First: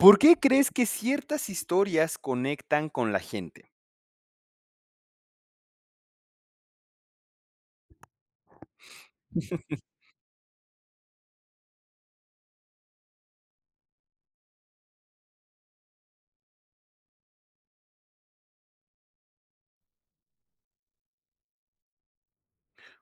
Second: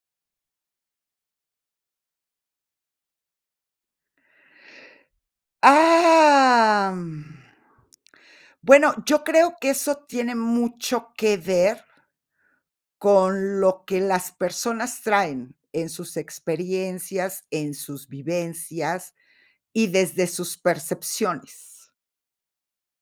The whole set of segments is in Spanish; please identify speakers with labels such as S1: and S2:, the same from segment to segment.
S1: ¿Por qué crees que ciertas historias conectan con la gente?
S2: Am, mm, bueno, yo creo que eso tiene mucho que ver, con lo que las personas traen en sus experiencias, en sus vivencias, y desde sus percepciones.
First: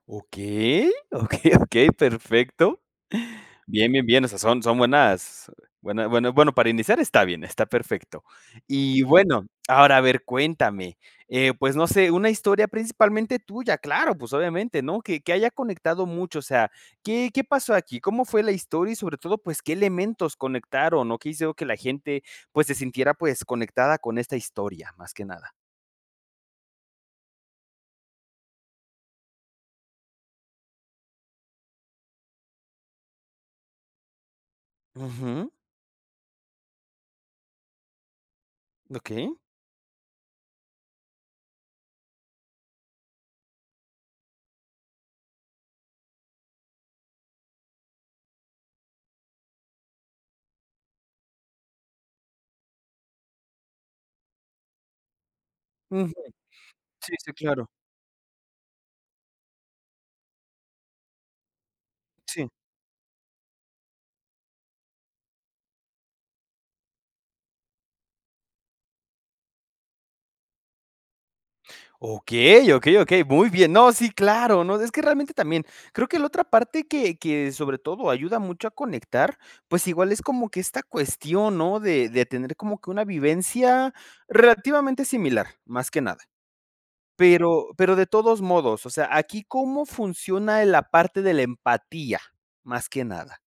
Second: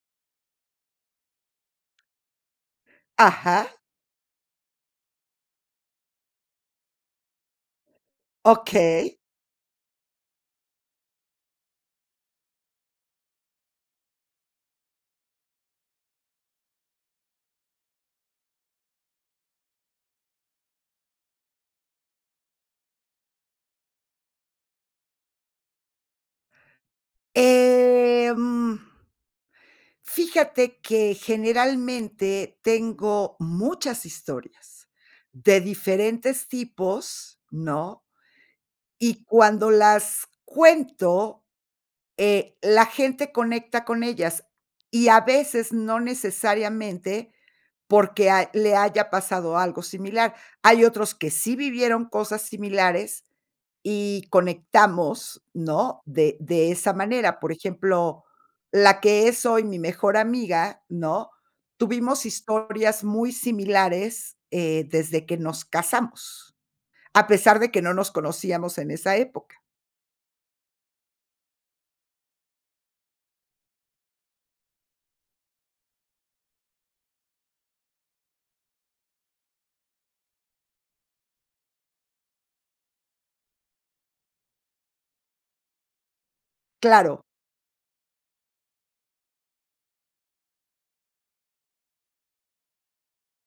S1: Okey, okey, okey, perfecto.
S2: Ajá.
S1: Bien, bien, bien, o sea, son son buenas buena bueno bueno para iniciar, está bien, está perfecto. Y
S2: Okey.
S1: bueno, ahora, a ver, cuéntame, eh, pues, no sé, una historia principalmente tuya, claro, pues, obviamente, ¿no?, que que haya conectado mucho, o sea, ¿qué qué pasó aquí? ¿Cómo fue la historia?, y sobre todo, pues, ¿qué elementos conectaron o qué hicieron que la gente, pues, se sintiera, pues, conectada con esta historia?, más que nada.
S2: Em, fíjate que generalmente, tengo muchas historias
S1: Ujú.
S2: de diferentes tipos, ¿no? Y
S1: Okey.
S2: cuando las cuento, eh, la gente conecta con ellas, y a veces no necesariamente, porque ha le haya pasado algo similar. Hay otros que sí vivieron cosas similares y conectamos, ¿no?,
S1: Ujú,
S2: de de esa
S1: sí, sí,
S2: manera. Por
S1: claro.
S2: ejemplo, la que es hoy mi mejor amiga, ¿no?, tuvimos
S1: Sí.
S2: historias muy similares, eh, desde que nos casamos, a pesar de que no nos conocíamos en esa época.
S1: Okey, okey, okey, muy bien. No, sí, claro, no, es que realmente también, creo que la otra parte que que sobre todo ayuda mucho a conectar, pues igual es como que esta cuestión, ¿no?, de de tener como que una vivencia relativamente similar, más que nada.
S2: Claro.
S1: Pero pero de todos modos, o sea, ¿aquí cómo funciona en la parte de la empatía?, más que nada.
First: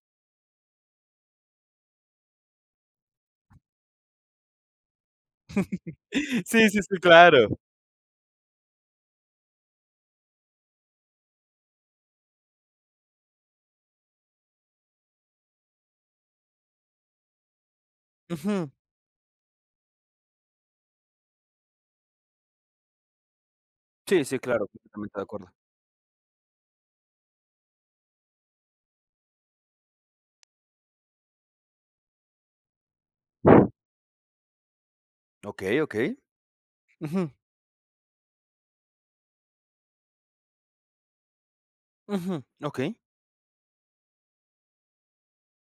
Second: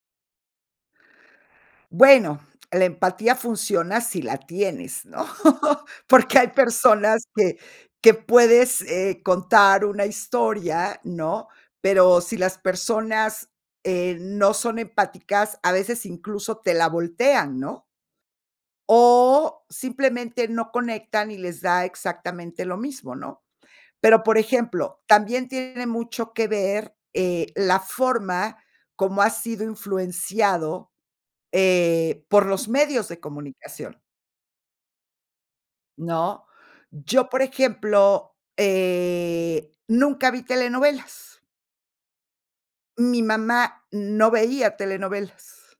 S2: Bueno, la empatía funciona si la tienes, ¿no?, porque hay
S1: Sí, sí, sí,
S2: personas
S1: claro.
S2: que que puedes, eh, contar una historia, ¿no?, pero si las personas, eh, no son empáticas, a veces incluso te la voltean, ¿no?
S1: Ujú.
S2: O simplemente no conectan, y les da exactamente lo mismo, ¿no?, pero,
S1: Sí,
S2: por
S1: sí, claro,
S2: ejemplo,
S1: completamente de
S2: también
S1: acuerdo.
S2: tiene mucho que ver, eh, la forma cómo ha sido influenciado, eh, por los medios de comunicación
S1: Okey, okey,
S2: ¿no?, yo,
S1: ujú.
S2: por ejemplo, eh, nunca vi telenovelas.
S1: Ujú, okey.
S2: Mi mamá no veía telenovelas.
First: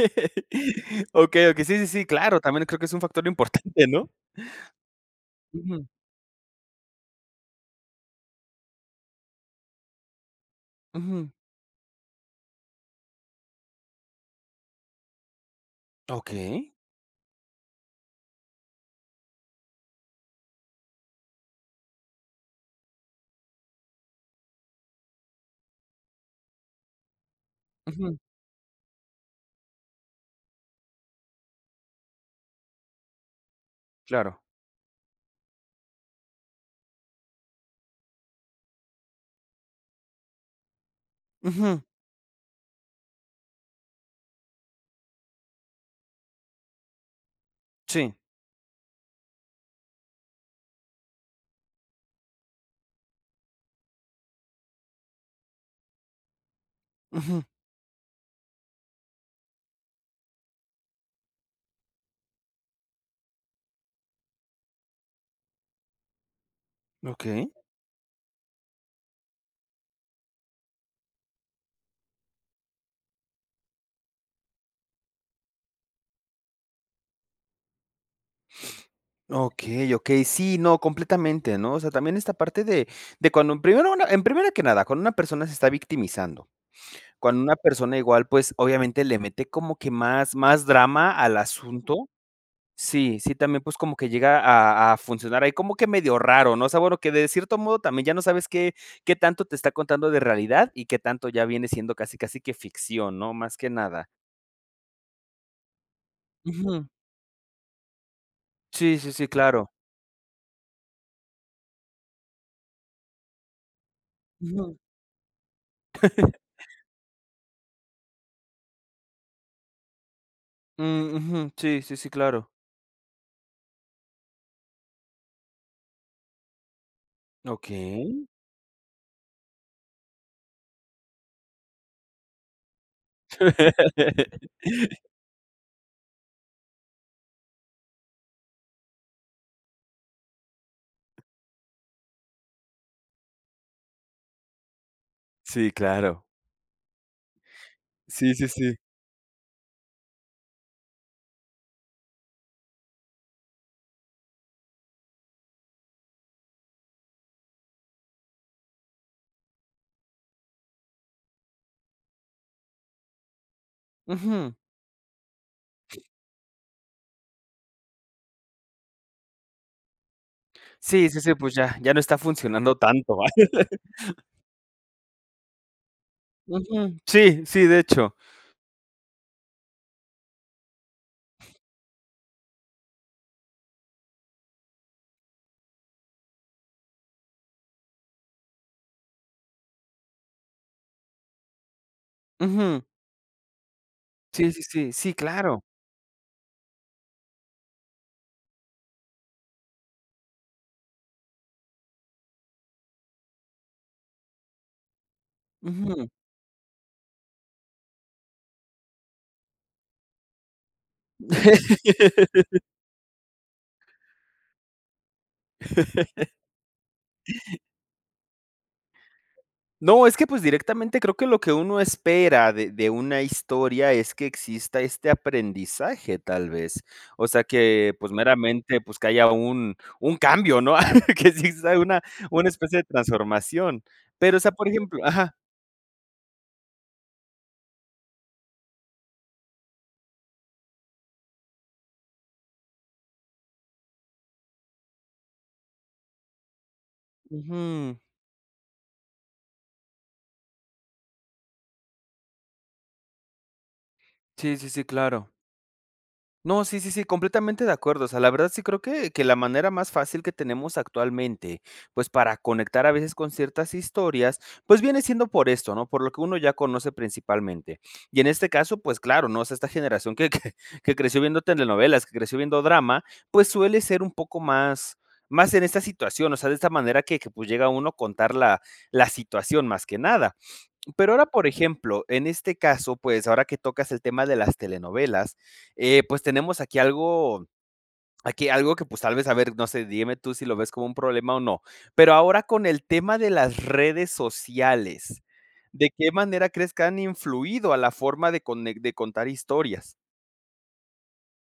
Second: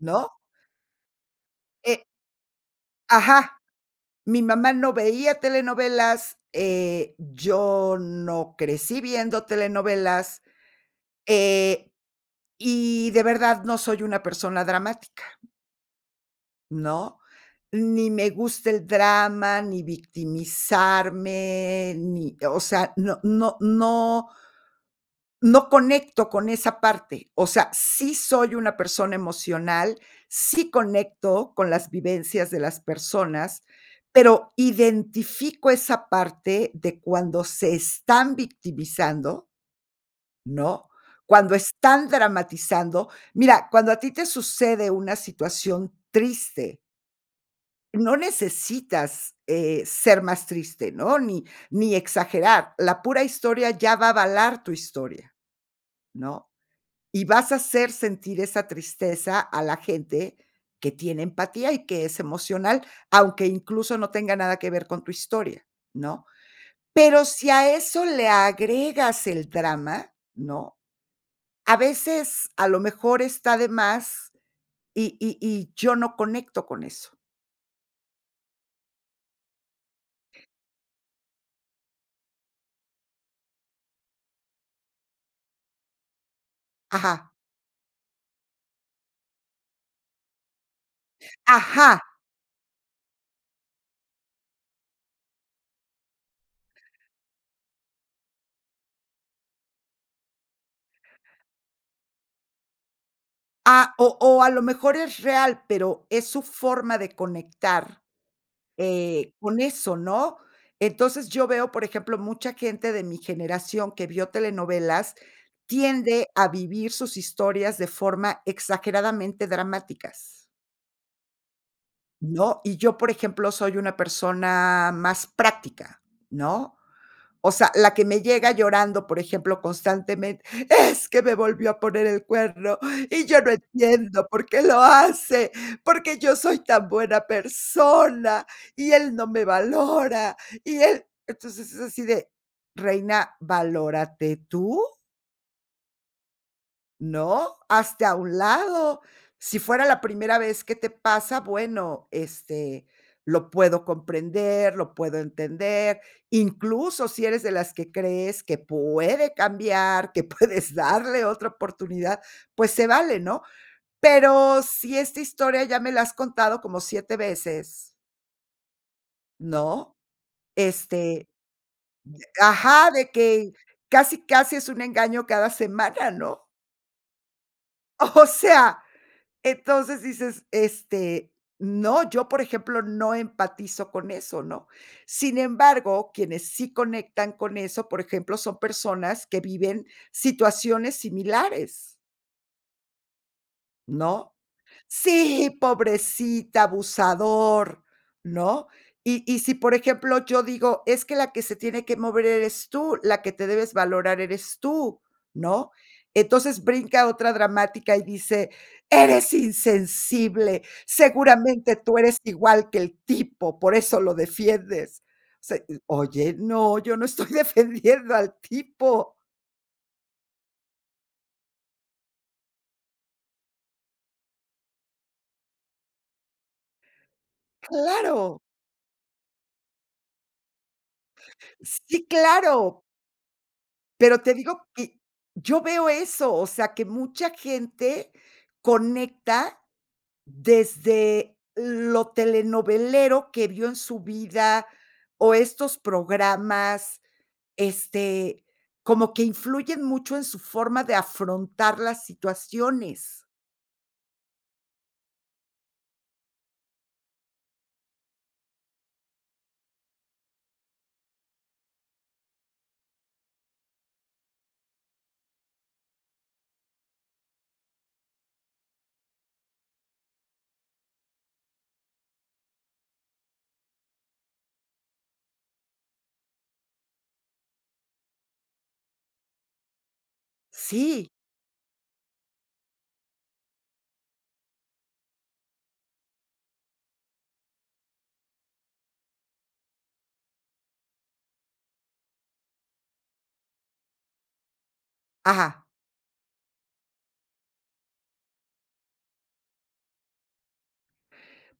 S2: ¿No?
S1: Okey, okey, sí, sí,
S2: Eh
S1: sí, claro, también creo que es un factor
S2: Ajá.
S1: importante, ¿no?
S2: Mi mamá no veía
S1: Ujú.
S2: telenovelas, eh, yo no crecí viendo telenovelas,
S1: Ujú.
S2: eh, y de verdad no soy una persona dramática.
S1: Okey.
S2: ¿No?, ni me gusta el drama ni victimizarme ni, o sea, no no no no conecto con esa parte. O sea, sí
S1: Ujú.
S2: soy una persona emocional, sí conecto con las vivencias de las personas,
S1: Claro.
S2: pero identifico esa parte de cuando se están victimizando ¿no?, cuando
S1: Ujú.
S2: están dramatizando mira, cuando a ti te sucede una situación triste
S1: Sí.
S2: no necesitas, eh, ser más triste, ¿no?, ni ni exagerar. La pura historia ya va a avalar tu historia, ¿no?, y
S1: Ujú.
S2: vas a hacer sentir esa tristeza a la gente que tiene empatía y que es emocional, aunque incluso no tenga nada que ver con tu historia, ¿no? Pero
S1: Okey.
S2: si a eso le agregas el drama, ¿no?, a veces, a lo mejor está de más, y y y yo no conecto con eso.
S1: Okey, okey. Sí, no, completamente, ¿no?, o sea, también esta parte de de cuando en primero una en primero que nada, cuando una persona se está victimizando.
S2: Ajá.
S1: Cuando una persona igual, pues, obviamente le mete como que más, más drama al
S2: ¡Ajá!
S1: asunto. Sí, sí, también, pues, como que llega a a funcionar ahí, como que medio raro, ¿no?, o sea, bueno, que de cierto modo también ya no sabes qué qué tanto te está contando de realidad, y qué tanto ya viene siendo casi casi que ficción, ¿no?, más que
S2: Ah,
S1: nada.
S2: o o a lo mejor es real, pero es su
S1: Ujú.
S2: forma de conectar,
S1: Sí, sí, sí,
S2: eh, con
S1: claro.
S2: eso, ¿no?, entonces, yo veo, por ejemplo, mucha gente de mi generación que vio
S1: Ujú.
S2: telenovelas, tiende a vivir sus historias de forma exageradamente dramáticas.
S1: Ujú. Sí, sí, sí, claro.
S2: ¿No?, y yo, por ejemplo, soy una persona más práctica, ¿no?, o sea, la que me
S1: ¿Okey?
S2: llega llorando, por ejemplo, constantemente: "Es que me volvió a poner el cuerno, y yo no entiendo por qué lo hace, porque yo soy tan buena persona, y él no me valora, y él", entonces, es así de, reina, valórate, tú.
S1: Sí, claro.
S2: No, hazte a
S1: Sí,
S2: un
S1: sí, sí.
S2: lado. Si fuera la primera vez que te pasa, bueno, este, lo puedo comprender, lo puedo entender. Incluso, si eres de las que crees que puede cambiar, que puedes darle otra oportunidad, pues se vale, ¿no?,
S1: Ujú.
S2: pero, si esta historia ya me la has contado como 7 veces. ¿No?,
S1: Sí, sí,
S2: este,
S1: sí, pues ya, ya no está
S2: de
S1: funcionando
S2: ajá, de
S1: tanto.
S2: que casi casi es un engaño cada semana, ¿no?
S1: Ujú. Sí, sí, de hecho.
S2: O sea, entonces dices: "Este, no, yo, por ejemplo, no empatizo con eso", ¿no? Sin embargo, quienes sí conectan con eso, por ejemplo, son personas que viven situaciones similares.
S1: Ujú.
S2: ¿No?,
S1: Sí, sí, sí. Sí,
S2: "Sí,
S1: claro.
S2: pobrecita, abusador", ¿no?, y y si, por ejemplo, yo digo: "Es que la que se tiene que mover eres tú, la que te debes valorar eres tú", ¿no?,
S1: Ujú.
S2: entonces, brinca a otra dramática y dice: "Eres insensible, seguramente tú eres igual que el tipo, por eso lo defiendes", se y, oye, no, yo no estoy defendiendo al tipo.
S1: No, es que, pues, directamente creo que lo que uno espera de de una historia es que exista este aprendizaje, tal vez. O sea que, pues
S2: ¡Claro!
S1: meramente, pues, que haya un un cambio, ¿no?, que sí sea una
S2: ¡Sí,
S1: una especie
S2: claro!
S1: de transformación.
S2: Pero te
S1: Pero, o sea,
S2: digo
S1: por ejemplo
S2: que
S1: ajá.
S2: yo veo eso, o sea, que mucha gente conecta desde lo telenovelero que vio en su vida, o estos programas,
S1: Ujú.
S2: este, como que influyen mucho en su forma de afrontar las situaciones.
S1: Sí, sí, sí, claro. No, sí, sí, sí, completamente de acuerdo. O sea, la verdad sí creo que que la manera más fácil que tenemos actualmente, pues, para conectar a veces con ciertas historias, pues viene siendo por esto, ¿no?, por lo que uno ya conoce principalmente. Y en este caso, pues claro, ¿no?, o sea, esta generación que que que creció viendo telenovelas, que creció viendo drama, pues, suele ser un poco más, más en esta situación, o sea, de esta manera que que, pues, llega uno a contar la la situación más que nada.
S2: Sí.
S1: Pero ahora, por ejemplo, en este caso, pues, ahora que tocas el tema de las telenovelas, eh, pues, tenemos aquí algo aquí algo que, pues, tal vez, a ver, no sé, dígame tú si lo ves como un problema o no. Pero ahora con el tema de las redes sociales,
S2: Ajá.
S1: ¿de qué manera crees que han influido a la forma de cone de contar historias?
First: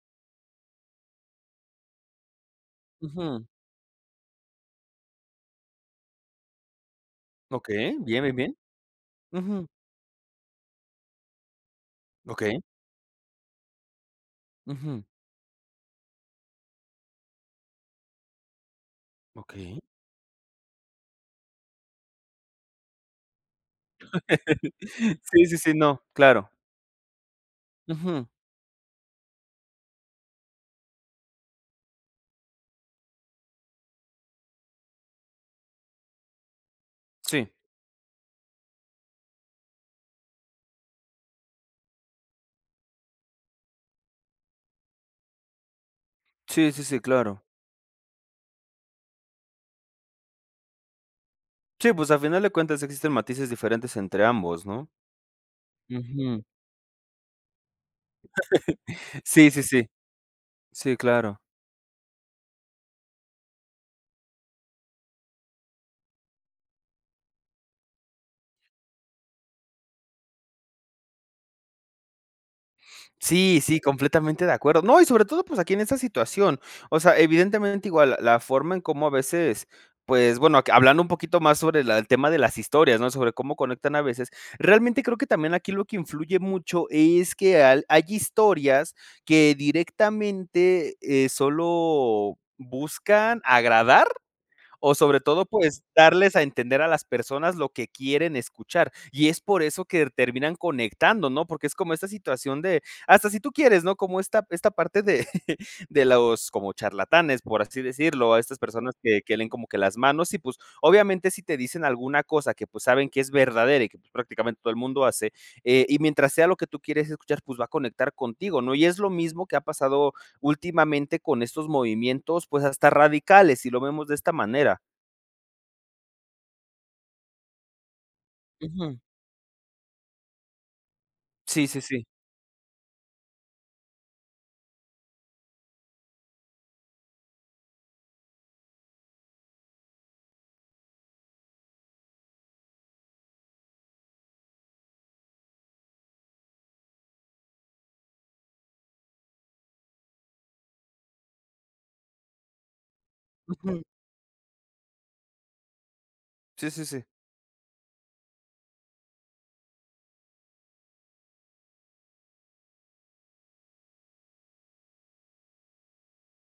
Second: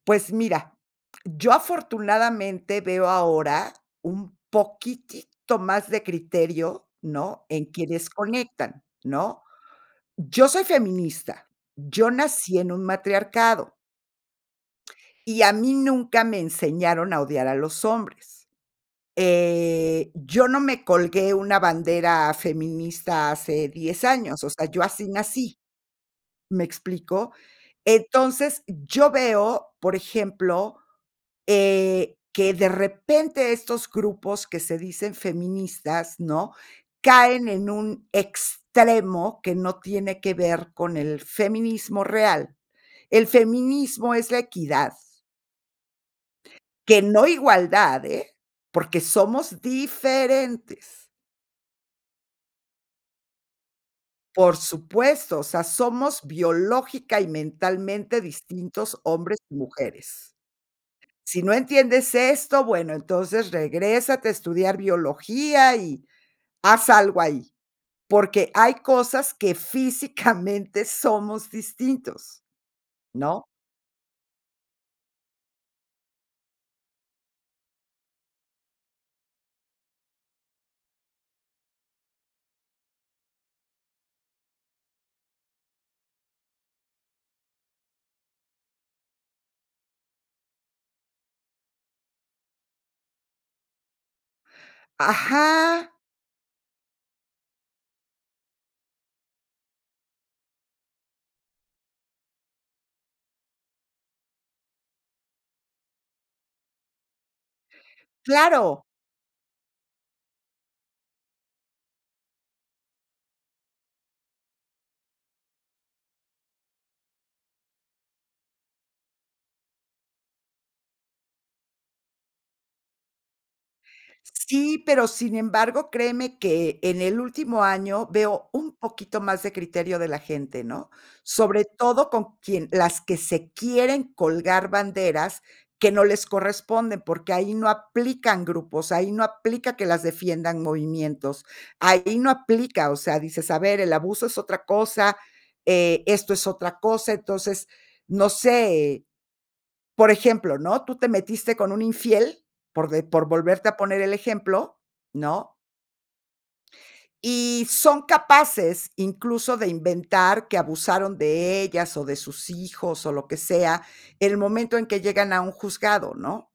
S2: Pues mira, yo afortunadamente veo
S1: Ujú.
S2: ahora un poquitito más de criterio, ¿no?, en
S1: Okey,
S2: quienes
S1: bien, bien, bien.
S2: conectan, ¿no?,
S1: Ujú.
S2: yo soy feminista, yo nací
S1: Okey.
S2: en un matriarcado.
S1: Ujú.
S2: Y a mí nunca me enseñaron a odiar a los hombres,
S1: Okey.
S2: eh, yo no me colgué una bandera feminista hace 10 años, o sea, yo así
S1: Sí, sí,
S2: nací,
S1: sí, no, claro.
S2: ¿me explico?,
S1: Ujú.
S2: entonces, yo veo, por ejemplo, eh, que de repente estos grupos que se dicen feministas, ¿no?, caen
S1: Sí.
S2: en un extremo que no tiene que ver con el feminismo real. El feminismo es la equidad.
S1: Sí, sí, sí,
S2: Que no
S1: claro.
S2: igualdad, eh, porque somos diferentes.
S1: Sí, pues, a final de cuentas existen matices diferentes entre
S2: Por
S1: ambos, ¿no?
S2: supuesto, o sea, somos
S1: Uju.
S2: biológica y mentalmente distintos hombres
S1: Sí,
S2: y
S1: sí, sí.
S2: mujeres.
S1: Sí, claro.
S2: Si no entiendes esto, bueno, entonces regrésate a estudiar biología, y haz algo ahí. Porque hay cosas que físicamente somos distintos, ¿no?
S1: Sí, sí, completamente de acuerdo. No, y sobre todo, pues, aquí en esa situación. O sea, evidentemente, igual l la forma en cómo a veces, pues, bueno, que hablando un poquito más sobre la el tema de las historias, ¿no?, sobre cómo conectan a veces, realmente creo que también aquí lo que influye mucho es que al hay historias que directamente, eh, solo buscan agradar, o sobre todo, pues,
S2: Ajá.
S1: darles a entender a las personas lo que quieren escuchar. Y es por eso que r terminan conectando, ¿no?, porque es como esa situación de hasta si tú quieres, ¿no?, como esta esta parte de de los como charlatanes, por así decirlo, a estas
S2: ¡Claro!
S1: personas que que leen como que las manos, y pues, obviamente, si te dicen alguna cosa que, pues, saben que es verdadera, y que, pues, prácticamente todo el mundo hace. Eh, y mientras sea lo que tú quieres escuchar, pues, va a conectar contigo, ¿no?, y es lo mismo que ha pasado últimamente con estos movimientos, pues, hasta radicales, y lo vemos de esta manera.
S2: Sí, pero, sin embargo, créeme que en el último año, veo un
S1: Ujú.
S2: poquito más de criterio de la gente, ¿no? Sobre
S1: Sí, sí, sí.
S2: todo con quien las que se quieren colgar banderas que no les corresponden, porque ahí no aplican grupos, ahí no aplica que las defiendan movimientos. Ahí no aplica, o sea, dices: "A ver, el abuso es otra cosa, eh, esto es otra cosa", entonces, no sé, por ejemplo, ¿no?, tú te metiste con un infiel, por de por volverte a
S1: Ujú.
S2: poner el ejemplo, ¿no?
S1: Sí, sí, sí.
S2: Y son capaces, incluso, de inventar que abusaron de ellas, o de sus hijos, o lo que sea, en el momento en que llegan a un juzgado, ¿no?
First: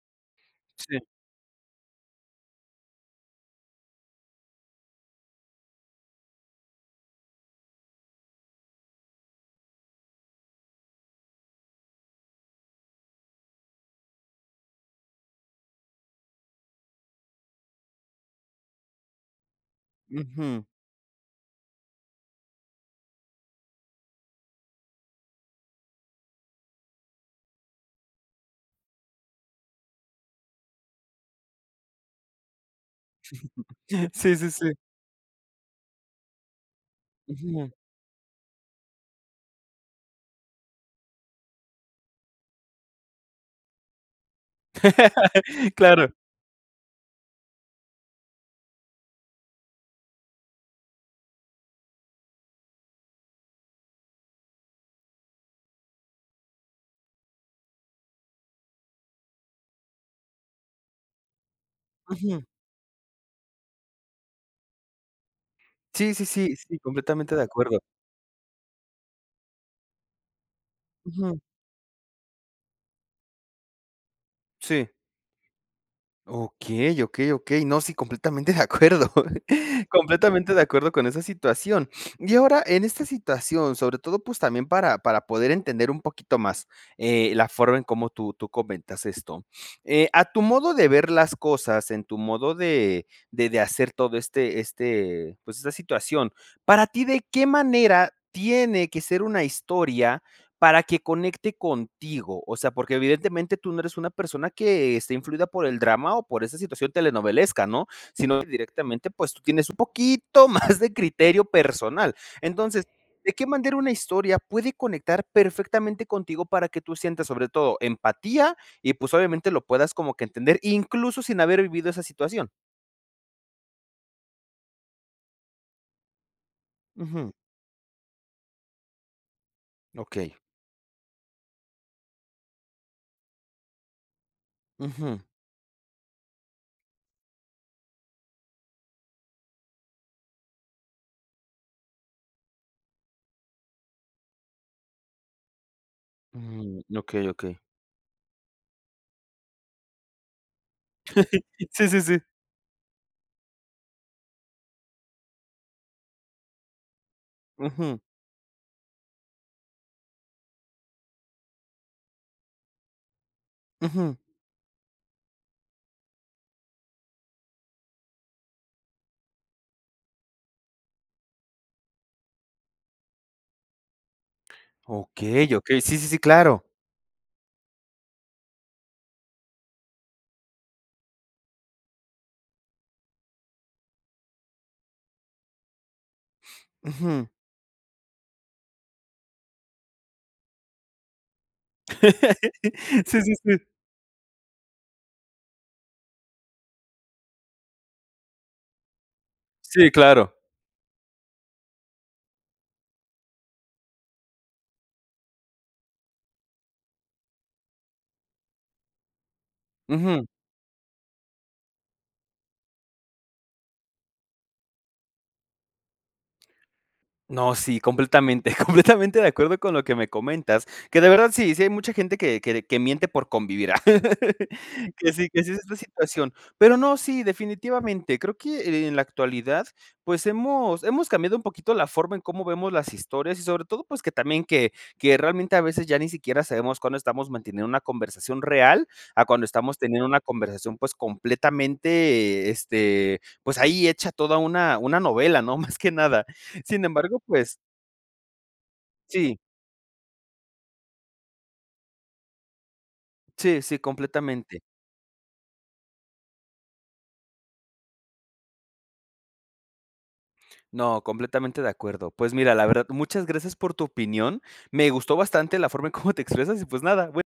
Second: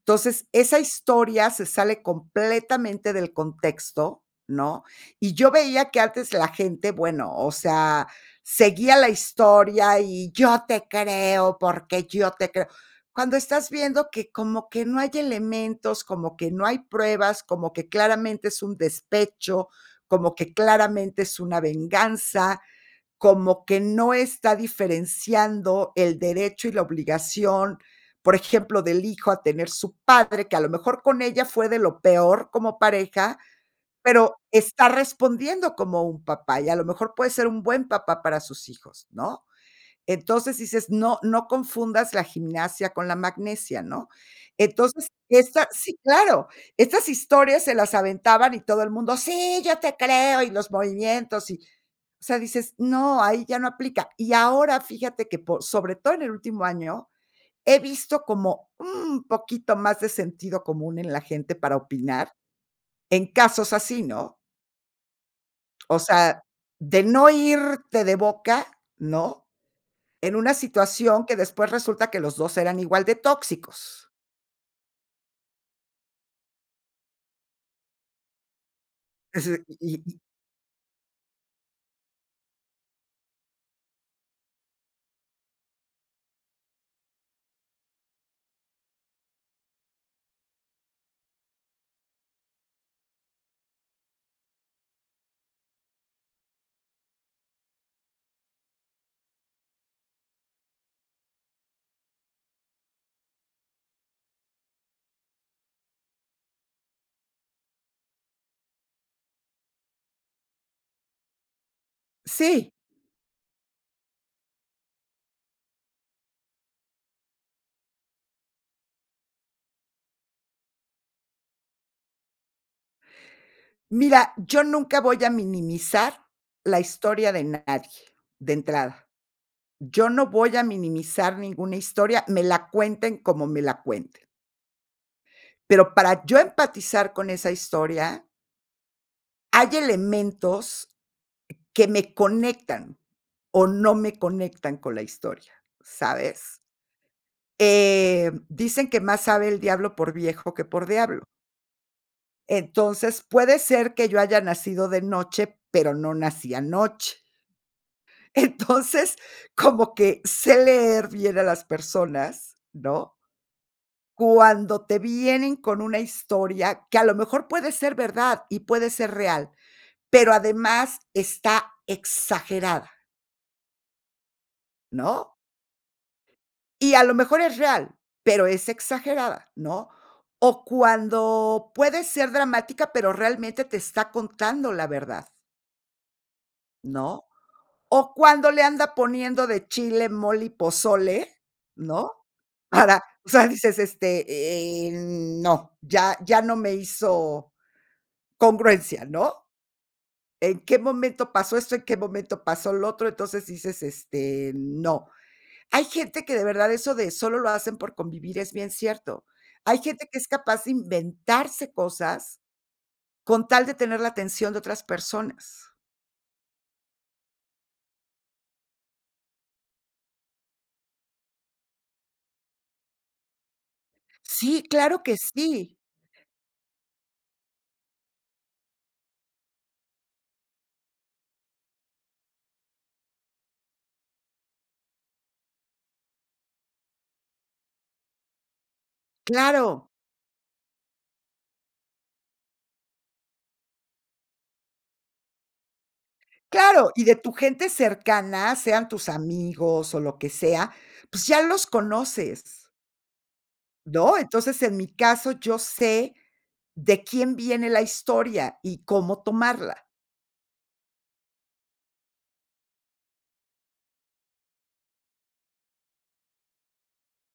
S2: Entonces, esa
S1: Sí.
S2: historia se sale completamente del contexto, ¿no? Y yo veía que antes la gente, bueno, o sea, seguía la historia y yo te creo, porque yo te creo. Cuando estás viendo que como que no hay elementos, como que no hay pruebas, como que claramente es un despecho, como que
S1: Ujú.
S2: claramente es una venganza, como que no está diferenciando el derecho y la obligación, por ejemplo, del hijo a tener su padre, que a lo mejor con ella fue de lo peor como pareja,
S1: Sí,
S2: pero
S1: sí, sí.
S2: está respondiendo como un papá, y a lo mejor puede ser un
S1: Ujú.
S2: buen papá para sus hijos, ¿no? Entonces dices: "No no confundas la gimnasia con la magnesia", ¿no? Entonces, esta sí,
S1: Claro.
S2: claro. Estas historias se las aventaban y todo el mundo, sí, yo te creo, y los movimientos, y o sea, dices: "No, ahí ya no aplica". Y ahora fíjate que por sobre todo en el último año, he visto como un poquito más de sentido común en la gente para opinar,
S1: Ujú.
S2: en casos así, ¿no? O
S1: Sí, sí,
S2: sea
S1: sí, sí,
S2: de no
S1: completamente de acuerdo.
S2: irte de boca, ¿no?, en una situación que
S1: Ujú.
S2: después resulta que los 2 eran igual de tóxicos.
S1: Sí. Okey, okey, okey. No, sí, completamente de acuerdo.
S2: Ese, y y
S1: Completamente de acuerdo con esa situación. Y ahora, en esta situación, sobre todo, pues, también para para poder entender un poquito más, eh, la forma en cómo tú tú comentas esto. Eh, a tu modo de ver las cosas, en tu modo de de de hacer todo este este, pues, esta situación, ¿para ti de qué manera tiene que ser una historia para que conecte contigo?, o sea, porque evidentemente tú no eres una persona que esté influida por el drama o por esa situación telenovelesca, ¿no?, sino directamente, pues, tú tienes un poquito más de criterio personal.
S2: Sí.
S1: Entonces, ¿de qué manera una historia puede conectar perfectamente contigo para que tú sientas, sobre todo, empatía y, pues, obviamente, lo puedas como que entender, incluso sin haber vivido esa situación?
S2: Mira, yo nunca voy a minimizar la
S1: Ujú.
S2: historia de nadie, de entrada. Yo no
S1: Okey.
S2: voy a minimizar ninguna historia, me la cuenten como me la cuenten.
S1: Ujú.
S2: Pero, para yo empatizar con esa historia. Hay elementos que me conectan, o no me conectan con la historia, ¿sabes?
S1: Mm, okey, okey.
S2: Eh, dicen: "Que más sabe el diablo por viejo que por diablo".
S1: Sí, sí, sí.
S2: Entonces, puede ser que yo haya nacido de noche, pero no nací anoche.
S1: Ujú.
S2: Entonces, como que sé leer bien a las personas, ¿no?
S1: Ujú.
S2: Cuando te vienen con una historia que a lo mejor, puede ser verdad y puede ser real, pero además está exagerada. ¿No?
S1: Okey, okey, sí, sí, sí, claro.
S2: Y a lo mejor es real, pero es exagerada, ¿no?, o cuando puede ser dramática, pero realmente te está contando la verdad. ¿No?,
S1: Ujú.
S2: o cuando le anda poniendo de chile, mole y pozole, ¿no?, para,
S1: Sí,
S2: o
S1: sí,
S2: sea,
S1: sí.
S2: dices, este, eh, n no, ya ya no me hizo congruencia, ¿no?
S1: Sí, claro.
S2: ¿En qué momento pasó esto? ¿En qué momento pasó lo otro?, entonces dices: "Este, no". Hay gente que de verdad eso de solo lo hacen por convivir es bien cierto. Hay gente que
S1: Ujú.
S2: es capaz de inventarse cosas, con tal de tener la atención de otras personas.
S1: No, sí, completamente, completamente de acuerdo con lo que me comentas, que de verdad sí, sí hay mucha gente que que de que miente por convivir.
S2: ¡Sí, claro
S1: Que
S2: que
S1: sí que sí es
S2: sí!
S1: la situación. Pero no, sí, definitivamente, creo que en la actualidad, pues, hemos hemos cambiado un poquito la forma en cómo vemos las historias, y sobre todo, pues, que también que que realmente a veces ya ni siquiera sabemos cuándo estamos manteniendo una conversación real, a cuando estamos
S2: ¡Claro!
S1: teniendo una conversación, pues, completamente, este, pues, ahí hecha toda una una novela, ¿no?, más que nada. Sin
S2: ¡Claro!, y de
S1: embargo,
S2: tu
S1: pues
S2: gente cercana, sean tus
S1: Sí.
S2: amigos o lo que sea, pues ya los conoces.
S1: Sí, sí,
S2: ¿No?,
S1: completamente.
S2: entonces, en mi caso, yo sé de quién viene la historia y cómo tomarla.
S1: No, completamente de acuerdo. Pues mira, la verdad, muchas gracias por tu opinión. Me gustó bastante la forma en cómo te expresas y, pues, nada, bue